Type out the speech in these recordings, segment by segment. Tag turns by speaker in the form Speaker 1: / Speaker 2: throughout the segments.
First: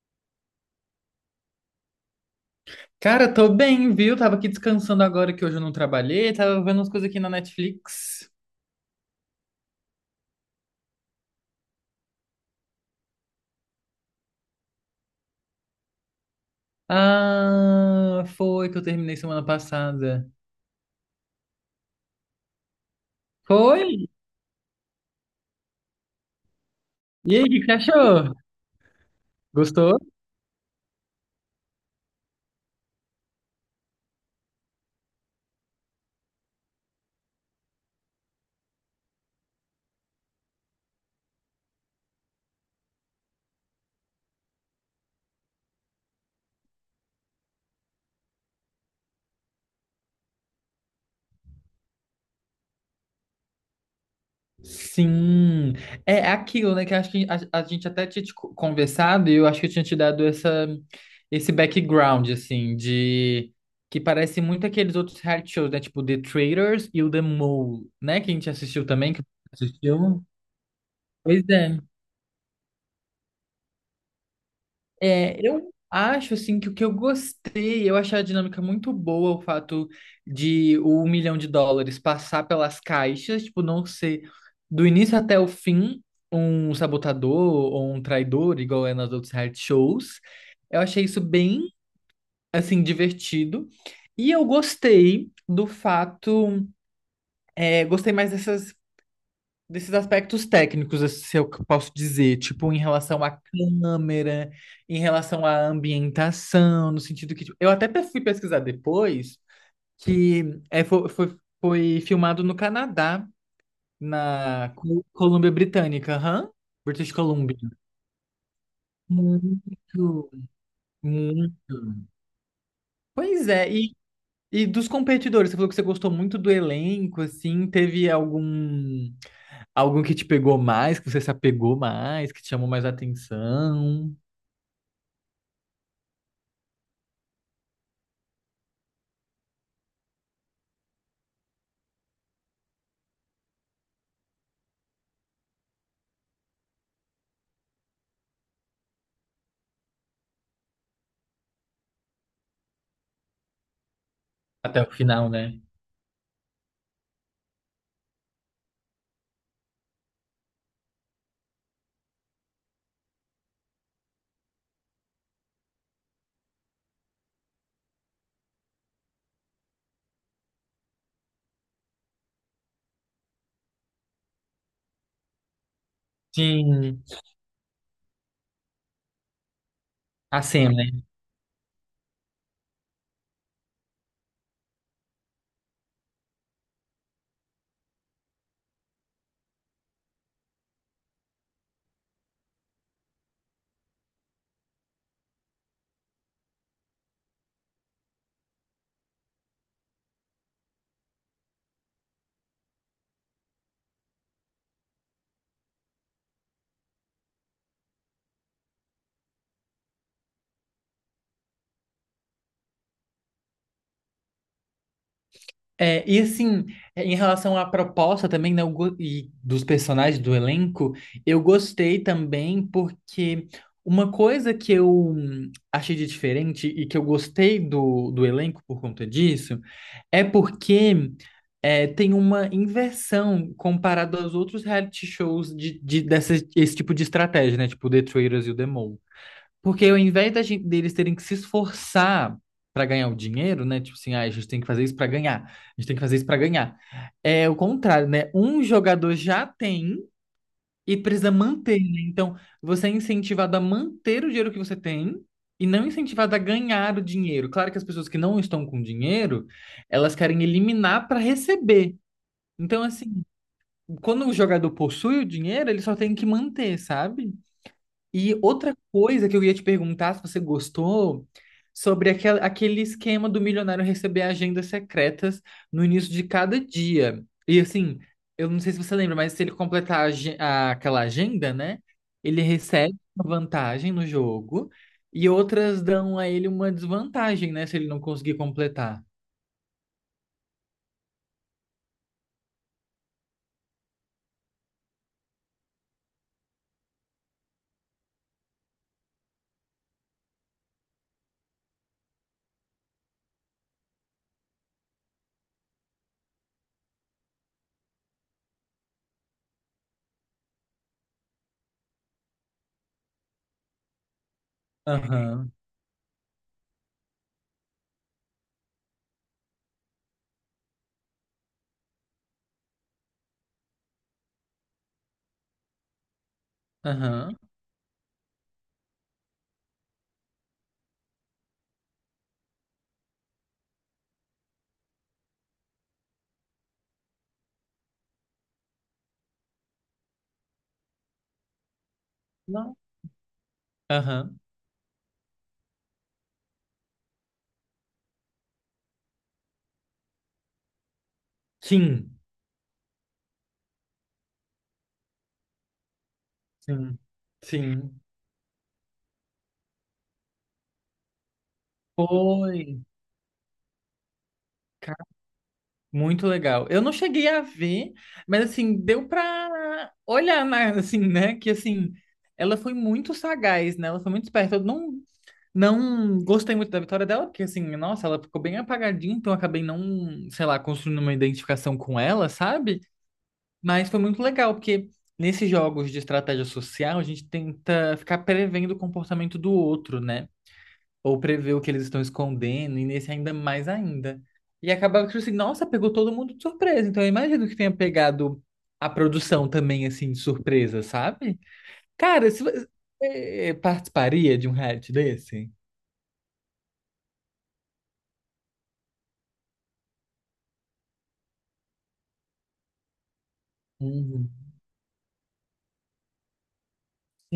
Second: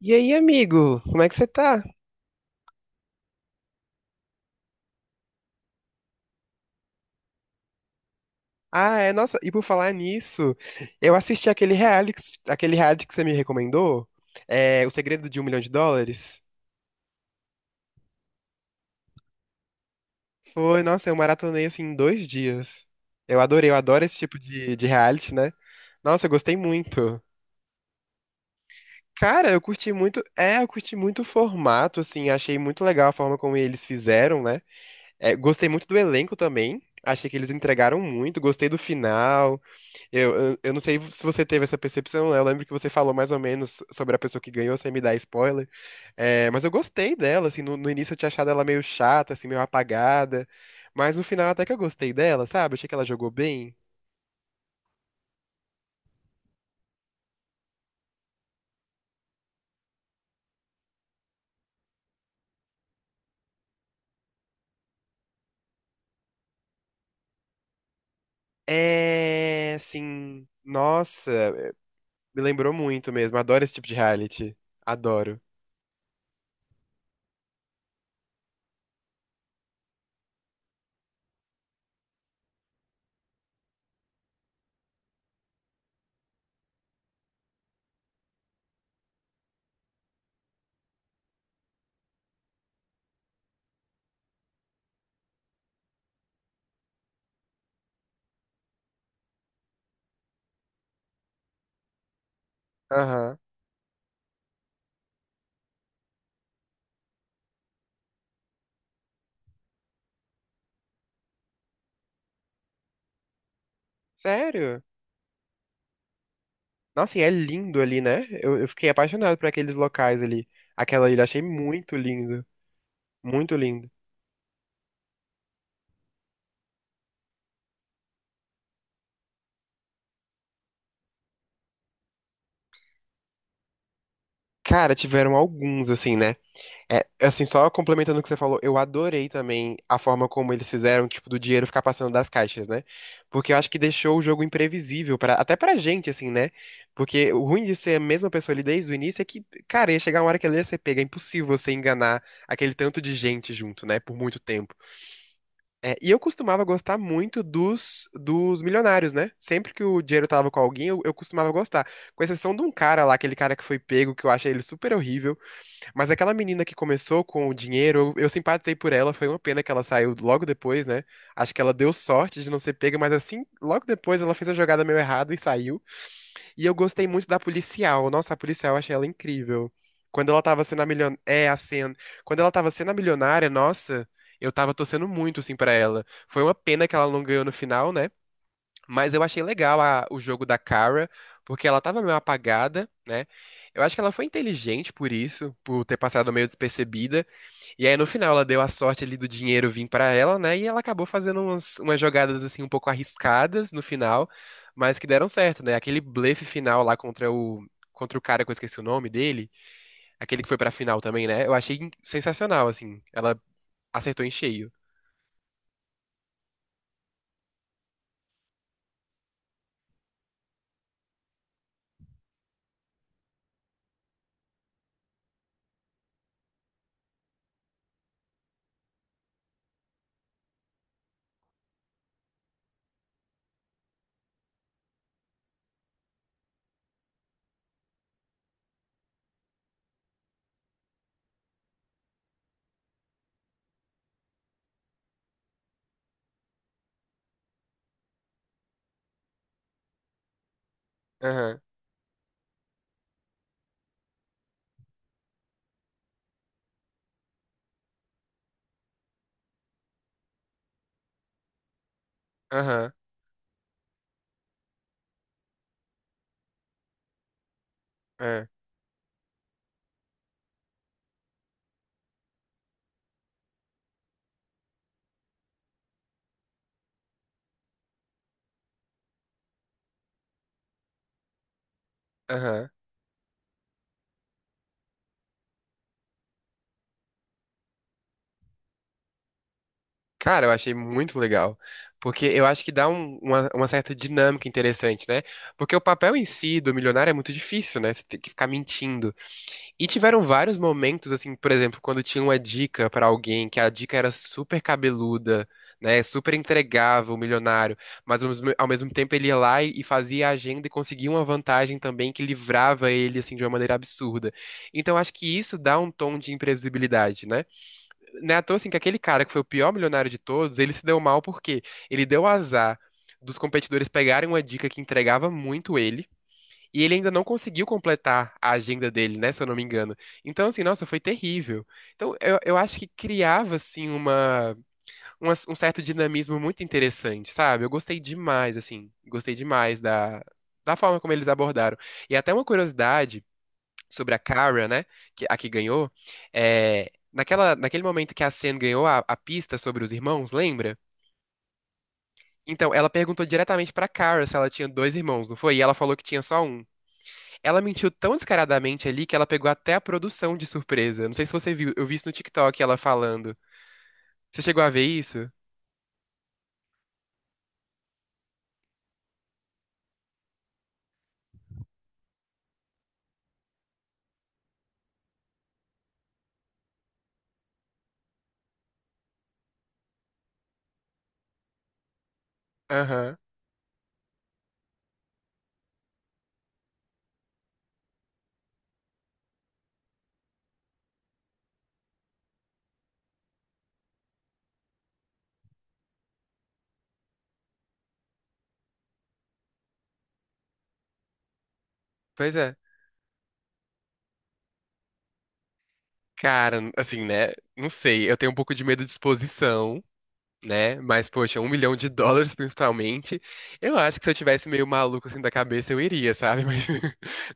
Speaker 1: E aí, amigo, como é que você tá?
Speaker 2: Cara, tô bem, viu? Tava aqui descansando agora que hoje eu não trabalhei, tava vendo umas coisas aqui na Netflix.
Speaker 1: Ah, é, nossa, e por falar nisso, eu assisti aquele reality, que você me recomendou, O Segredo de um Milhão de Dólares.
Speaker 2: Ah, foi que eu terminei semana passada.
Speaker 1: Foi, nossa, eu maratonei assim em dois dias. Eu adorei, eu adoro
Speaker 2: Foi?
Speaker 1: esse tipo de reality, né? Nossa, eu gostei muito.
Speaker 2: E aí, o que que você achou?
Speaker 1: Cara, eu curti
Speaker 2: Gostou?
Speaker 1: muito, eu curti muito o formato, assim, achei muito legal a forma como eles fizeram, né? É, gostei muito do elenco também, achei que eles entregaram muito, gostei do final. Eu não sei se você teve essa percepção, né? Eu lembro que você falou mais ou menos sobre a pessoa que ganhou, sem me dar spoiler. É, mas eu gostei dela, assim, no início eu tinha achado ela meio chata, assim, meio apagada. Mas no final até que eu gostei dela, sabe? Achei que ela jogou bem.
Speaker 2: Sim. É aquilo, né? Que eu acho que a gente até tinha te conversado e eu acho que eu tinha te dado essa, esse background, assim, de. Que parece muito aqueles outros reality shows, né? Tipo The Traitors e o The Mole, né? Que a gente assistiu também, que você
Speaker 1: É,
Speaker 2: assistiu.
Speaker 1: assim,
Speaker 2: Pois
Speaker 1: nossa,
Speaker 2: é.
Speaker 1: me lembrou muito mesmo. Adoro esse tipo de reality.
Speaker 2: É,
Speaker 1: Adoro.
Speaker 2: eu acho assim que o que eu gostei, eu achei a dinâmica muito boa, o fato de o US$ 1 milhão passar pelas caixas, tipo, não ser do início até o fim um sabotador ou um traidor, igual é nas outras reality shows. Eu achei isso bem, assim, divertido. E eu gostei do fato, gostei mais dessas desses aspectos técnicos, assim, se eu posso dizer, tipo, em relação à
Speaker 1: Aham.
Speaker 2: câmera, em relação à ambientação, no sentido que, tipo, eu até fui pesquisar depois que foi filmado no Canadá, na
Speaker 1: Sério?
Speaker 2: Colômbia Britânica, aham, British
Speaker 1: Nossa, e é
Speaker 2: Columbia.
Speaker 1: lindo ali, né? Eu fiquei apaixonado por aqueles locais
Speaker 2: Muito,
Speaker 1: ali. Aquela ilha, achei
Speaker 2: muito.
Speaker 1: muito lindo.
Speaker 2: Pois
Speaker 1: Muito
Speaker 2: é,
Speaker 1: lindo.
Speaker 2: e dos competidores, você falou que você gostou muito do elenco, assim, teve algum algum que te pegou mais, que você se apegou mais, que te chamou mais atenção
Speaker 1: Cara, tiveram alguns, assim, né? É, assim, só complementando o que você falou, eu adorei também a forma como eles fizeram, tipo, do dinheiro ficar passando das caixas, né? Porque eu acho que deixou o jogo imprevisível, pra, até pra gente, assim, né? Porque o ruim de ser a mesma pessoa ali desde o início é que, cara, ia chegar uma hora que ela ia ser pega, é impossível você enganar aquele tanto de gente junto, né? Por muito tempo.
Speaker 2: até o final, né?
Speaker 1: É, e eu costumava gostar muito dos milionários, né? Sempre que o dinheiro tava com alguém, eu costumava gostar. Com exceção de um cara lá, aquele cara que foi pego, que eu achei ele super horrível. Mas aquela menina que começou com o dinheiro, eu simpatizei por ela, foi uma pena que ela saiu logo depois, né? Acho que ela deu sorte de não ser pega, mas assim, logo depois ela fez a jogada meio errada e saiu. E eu
Speaker 2: Sim,
Speaker 1: gostei muito da policial. Nossa, a policial, eu achei ela incrível. Quando ela
Speaker 2: a
Speaker 1: tava
Speaker 2: Sam,
Speaker 1: sendo a
Speaker 2: né?
Speaker 1: milionária, é, a Sen. Quando ela tava sendo a milionária, nossa, eu tava torcendo muito, assim, pra ela. Foi uma pena que ela não ganhou no final, né? Mas eu achei legal o jogo da Kara, porque ela tava meio apagada, né? Eu acho que ela foi inteligente por isso, por ter passado meio despercebida. E aí no final ela deu a sorte ali do dinheiro vir pra ela, né? E ela acabou fazendo umas, umas jogadas assim um pouco arriscadas no final, mas que deram certo, né? Aquele blefe final lá contra o cara que eu esqueci o nome dele, aquele que foi pra final também, né? Eu achei sensacional assim. Ela acertou em cheio.
Speaker 2: É, e assim, em relação à proposta também, né, eu e dos personagens do elenco, eu gostei também porque uma coisa que eu achei de diferente e que eu gostei do elenco por conta disso é porque tem uma inversão comparado aos outros reality shows dessa, esse tipo de estratégia, né? Tipo The Traitors e o The Mole. Porque ao invés da gente, deles terem que se esforçar para ganhar o dinheiro, né? Tipo assim, ah, a gente tem que fazer isso para ganhar, a gente tem que fazer isso para ganhar. É o contrário, né? Um jogador já tem e precisa
Speaker 1: Aham,
Speaker 2: manter, né? Então, você é incentivado a manter o dinheiro que você tem. E não incentivado a ganhar o dinheiro. Claro que as pessoas que não estão com dinheiro, elas querem eliminar para receber. Então,
Speaker 1: aham,
Speaker 2: assim, quando o jogador possui o dinheiro, ele só tem que manter, sabe? E
Speaker 1: é,
Speaker 2: outra coisa que eu ia te perguntar, se você gostou, sobre aquele esquema do milionário receber agendas secretas no início de cada dia. E assim, eu não sei se você lembra, mas se ele completar aquela agenda, né? Ele
Speaker 1: aham.
Speaker 2: recebe uma vantagem no jogo e outras dão a ele uma desvantagem, né? Se ele não conseguir completar.
Speaker 1: Cara, eu achei muito legal. Porque eu acho que dá uma certa dinâmica interessante, né? Porque o papel em si do milionário é muito difícil, né? Você tem que ficar mentindo. E tiveram vários momentos, assim, por exemplo, quando tinha uma dica pra alguém, que a dica era super cabeluda, né? Super entregava o milionário. Mas ao mesmo tempo ele ia lá e fazia a agenda e conseguia uma vantagem também que livrava ele, assim, de uma maneira absurda. Então acho que
Speaker 2: Aham,
Speaker 1: isso dá um tom de imprevisibilidade, né? Não é à toa, assim, que aquele cara que foi o pior milionário de todos, ele se deu mal porque ele deu azar dos competidores pegarem uma dica que entregava muito ele, e ele ainda não
Speaker 2: aham.
Speaker 1: conseguiu completar a agenda dele, né, se eu não me engano. Então, assim, nossa, foi terrível. Então, eu acho que criava, assim, um certo dinamismo muito interessante, sabe? Eu gostei demais, assim, gostei demais da, da forma como eles abordaram. E até uma
Speaker 2: Não.
Speaker 1: curiosidade sobre a
Speaker 2: Aham.
Speaker 1: Kara, né? Que, a que ganhou. É, naquele momento que a Sen ganhou a pista sobre os irmãos, lembra?
Speaker 2: Sim.
Speaker 1: Então, ela perguntou diretamente pra Kara se ela tinha dois irmãos, não foi? E ela falou que tinha só um.
Speaker 2: Sim,
Speaker 1: Ela mentiu
Speaker 2: sim.
Speaker 1: tão descaradamente ali que ela pegou até a produção de surpresa. Não sei se você viu, eu vi isso no TikTok ela
Speaker 2: Foi,
Speaker 1: falando. Você chegou a ver
Speaker 2: cara,
Speaker 1: isso?
Speaker 2: muito legal. Eu não cheguei a ver, mas assim, deu pra olhar, né, assim, né? Que assim, ela foi muito sagaz, né? Ela foi muito esperta. Eu não, não gostei muito da vitória dela, porque assim, nossa, ela ficou bem apagadinha, então eu acabei não, sei lá, construindo uma identificação com ela, sabe?
Speaker 1: Aham,
Speaker 2: Mas foi muito legal, porque nesses jogos de estratégia social, a gente tenta ficar prevendo o comportamento do outro, né? Ou prever o que eles estão escondendo, e nesse ainda mais ainda. E acabava que, tipo assim, nossa, pegou todo mundo de surpresa. Então eu imagino que tenha pegado a produção também, assim, de surpresa, sabe? Cara,
Speaker 1: pois
Speaker 2: se
Speaker 1: é.
Speaker 2: você participaria de um reality desse?
Speaker 1: Cara, assim, né? Não sei, eu tenho um pouco de medo de exposição. Né? Mas, poxa, um milhão de dólares principalmente. Eu acho que se eu
Speaker 2: Uhum.
Speaker 1: tivesse meio maluco assim da cabeça, eu iria, sabe? Mas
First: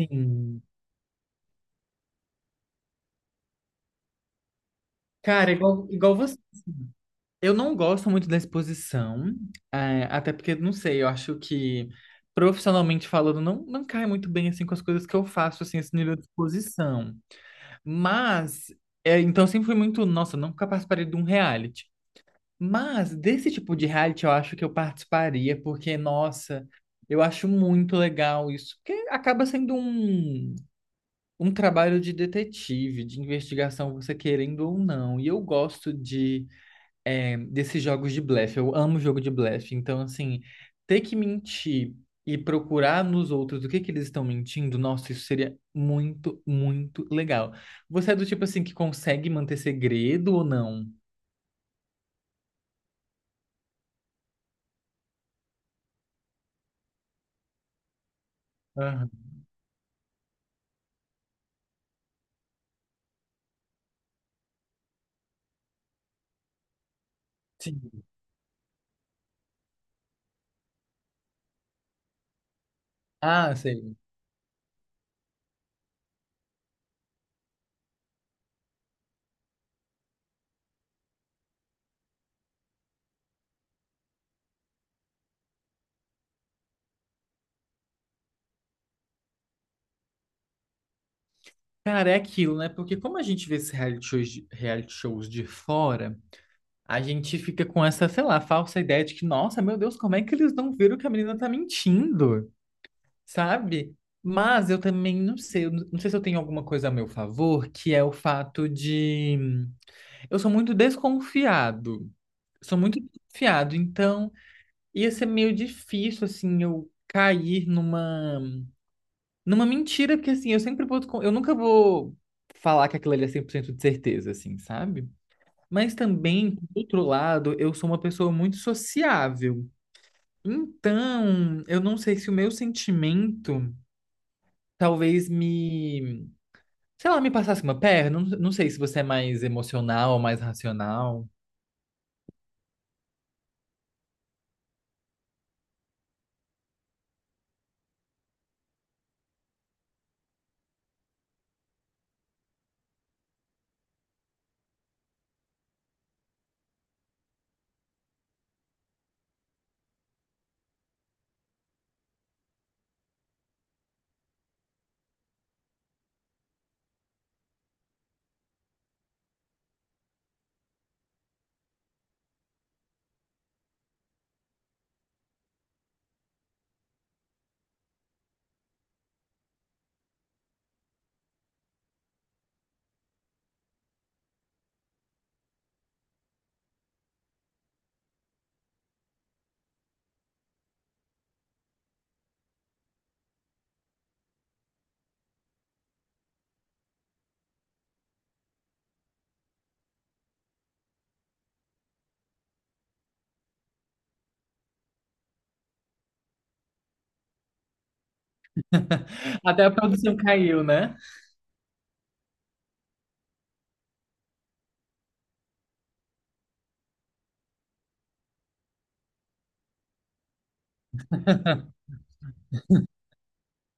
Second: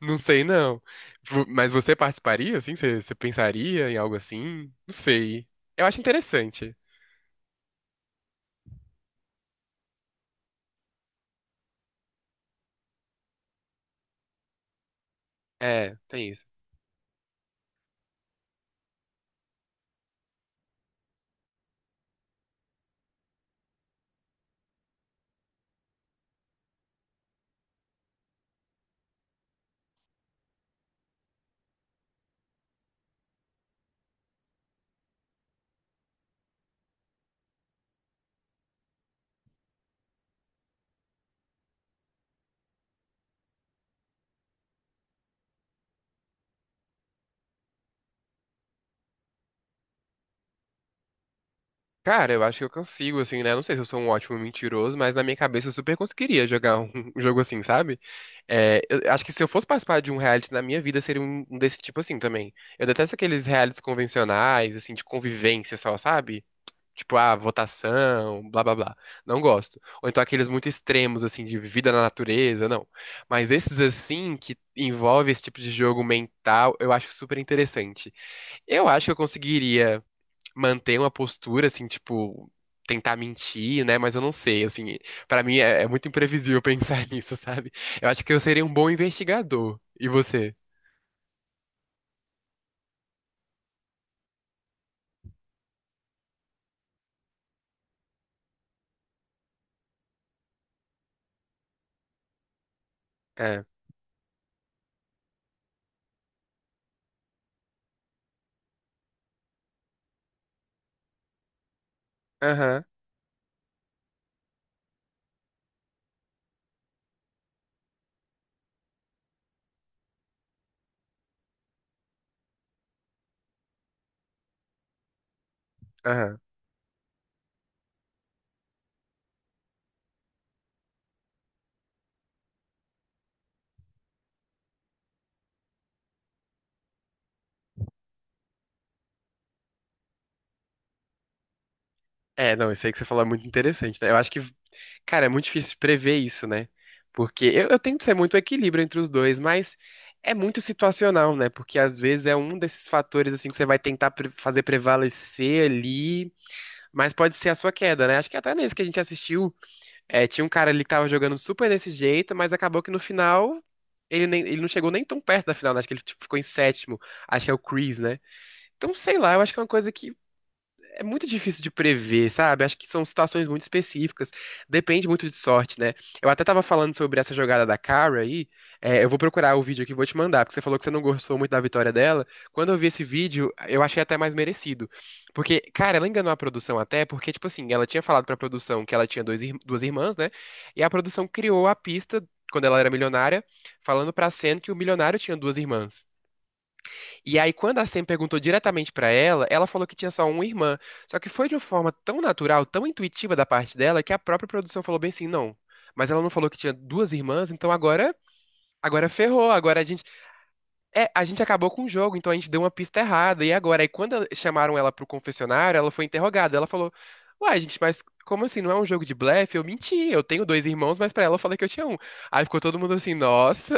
Speaker 1: não sei, não. Mas você participaria, assim? Você pensaria em algo assim? Não sei.
Speaker 2: Cara,
Speaker 1: Eu
Speaker 2: igual,
Speaker 1: acho
Speaker 2: igual você.
Speaker 1: interessante.
Speaker 2: Eu não gosto muito da exposição, até porque, não sei, eu acho que profissionalmente falando, não cai muito bem assim com as coisas que eu faço, assim, esse
Speaker 1: É,
Speaker 2: nível de
Speaker 1: tem isso.
Speaker 2: exposição. Mas, então sempre fui muito, nossa, eu nunca participaria de um reality. Mas desse tipo de reality eu acho que eu participaria, porque, nossa, eu acho muito legal isso. Porque acaba sendo um trabalho de detetive, de investigação, você querendo ou não. E eu gosto de desses jogos de blefe. Eu amo jogo de blefe. Então, assim, ter que mentir e procurar nos outros o que que eles estão mentindo, nossa, isso seria muito, muito legal. Você é do tipo assim que consegue manter segredo ou não?
Speaker 1: Cara, eu acho que eu consigo, assim, né? Não sei se eu sou um ótimo mentiroso, mas na minha cabeça eu super conseguiria jogar um um jogo assim, sabe? É, eu
Speaker 2: Aham.
Speaker 1: acho que se eu fosse participar de um reality na minha vida, seria um desse tipo assim também. Eu detesto aqueles realities convencionais, assim, de convivência só, sabe? Tipo, ah,
Speaker 2: Sim.
Speaker 1: votação, blá blá blá. Não gosto. Ou então aqueles muito extremos, assim, de vida na natureza, não. Mas
Speaker 2: Ah,
Speaker 1: esses,
Speaker 2: sei.
Speaker 1: assim, que envolve esse tipo de jogo mental, eu acho super interessante. Eu acho que eu conseguiria manter uma postura, assim, tipo, tentar mentir, né? Mas eu não sei, assim, pra mim é muito imprevisível pensar nisso, sabe? Eu acho que eu seria um bom investigador. E você?
Speaker 2: Cara, é aquilo, né? Porque como a gente vê esses reality shows, reality shows de fora, a gente fica com essa, sei lá, falsa ideia de que, nossa, meu Deus, como é que eles não viram que a menina tá mentindo?
Speaker 1: É.
Speaker 2: Sabe? Mas eu também não sei, eu não não sei se eu tenho alguma coisa a meu favor, que é o fato de eu sou muito desconfiado. Sou
Speaker 1: Aham,
Speaker 2: muito desconfiado, então ia ser meio difícil assim eu cair numa numa mentira, porque assim, eu sempre vou eu nunca vou falar que aquilo ali é 100% de certeza assim, sabe? Mas
Speaker 1: aham.
Speaker 2: também, por outro lado, eu sou uma pessoa muito sociável. Então, eu não sei se o meu sentimento talvez me se lá, me passasse uma perna, não sei se você é mais emocional ou mais racional.
Speaker 1: É, não, isso aí que você falou é muito interessante, né? Eu acho que, cara, é muito difícil prever isso, né? Porque eu tento ser muito equilíbrio entre os dois, mas é muito situacional, né? Porque às vezes é um desses fatores, assim, que você vai tentar fazer prevalecer ali, mas pode ser a sua queda, né? Acho que até nesse que a gente assistiu, é, tinha um cara ali que tava jogando super desse jeito, mas acabou que no final. Ele não chegou nem tão perto da final, né? Acho que ele tipo, ficou em sétimo. Acho que é o Chris, né? Então, sei lá, eu acho que é uma coisa que é muito difícil de prever, sabe? Acho que são situações muito específicas. Depende muito de sorte, né? Eu até tava falando sobre essa jogada da Cara aí. É, eu vou procurar o vídeo aqui e vou te mandar, porque você falou que você não gostou muito da vitória dela. Quando eu vi esse vídeo, eu achei até mais merecido. Porque, cara, ela enganou a produção até, porque, tipo assim, ela tinha falado pra produção que ela tinha duas irmãs, né? E a produção criou a pista, quando ela era milionária, falando pra Sen que o milionário tinha duas irmãs. E aí, quando a Sam perguntou diretamente pra ela, ela falou que tinha só uma irmã. Só que foi de uma forma tão natural, tão intuitiva da parte dela, que a própria produção falou bem assim, não. Mas ela não falou que tinha duas irmãs, então agora, agora ferrou.
Speaker 2: Até a
Speaker 1: Agora a gente,
Speaker 2: produção caiu, né?
Speaker 1: é, a gente acabou com o jogo, então a gente deu uma pista errada. E agora, aí quando chamaram ela pro confessionário, ela foi interrogada. Ela falou: "Uai, gente, mas como assim? Não é um jogo de blefe? Eu menti. Eu tenho dois irmãos, mas pra ela eu falei que eu tinha um". Aí ficou todo mundo assim: "Nossa,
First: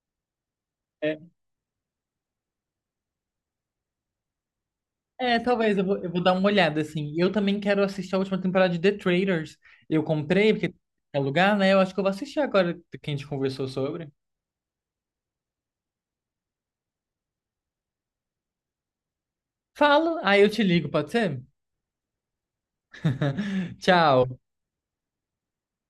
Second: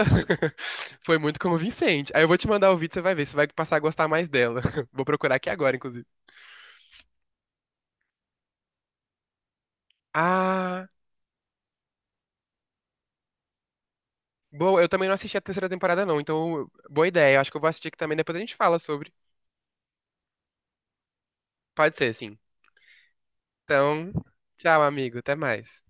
Speaker 1: foi
Speaker 2: É,
Speaker 1: muito convincente. Aí eu vou te mandar o vídeo, você vai ver, você vai passar a gostar mais dela. Vou procurar aqui agora,
Speaker 2: talvez
Speaker 1: inclusive.
Speaker 2: eu vou dar uma olhada, assim. Eu também quero assistir a última temporada de The Traitors. Eu comprei, porque
Speaker 1: Ah,
Speaker 2: é lugar, né? Eu acho que eu vou assistir agora que a gente conversou sobre.
Speaker 1: boa, eu também não assisti a terceira temporada, não, então boa ideia. Eu acho que eu vou assistir aqui também, depois a gente fala sobre.
Speaker 2: Falo, aí eu te ligo, pode ser?
Speaker 1: Pode ser, sim. Então,
Speaker 2: Tchau.
Speaker 1: tchau, amigo, até mais.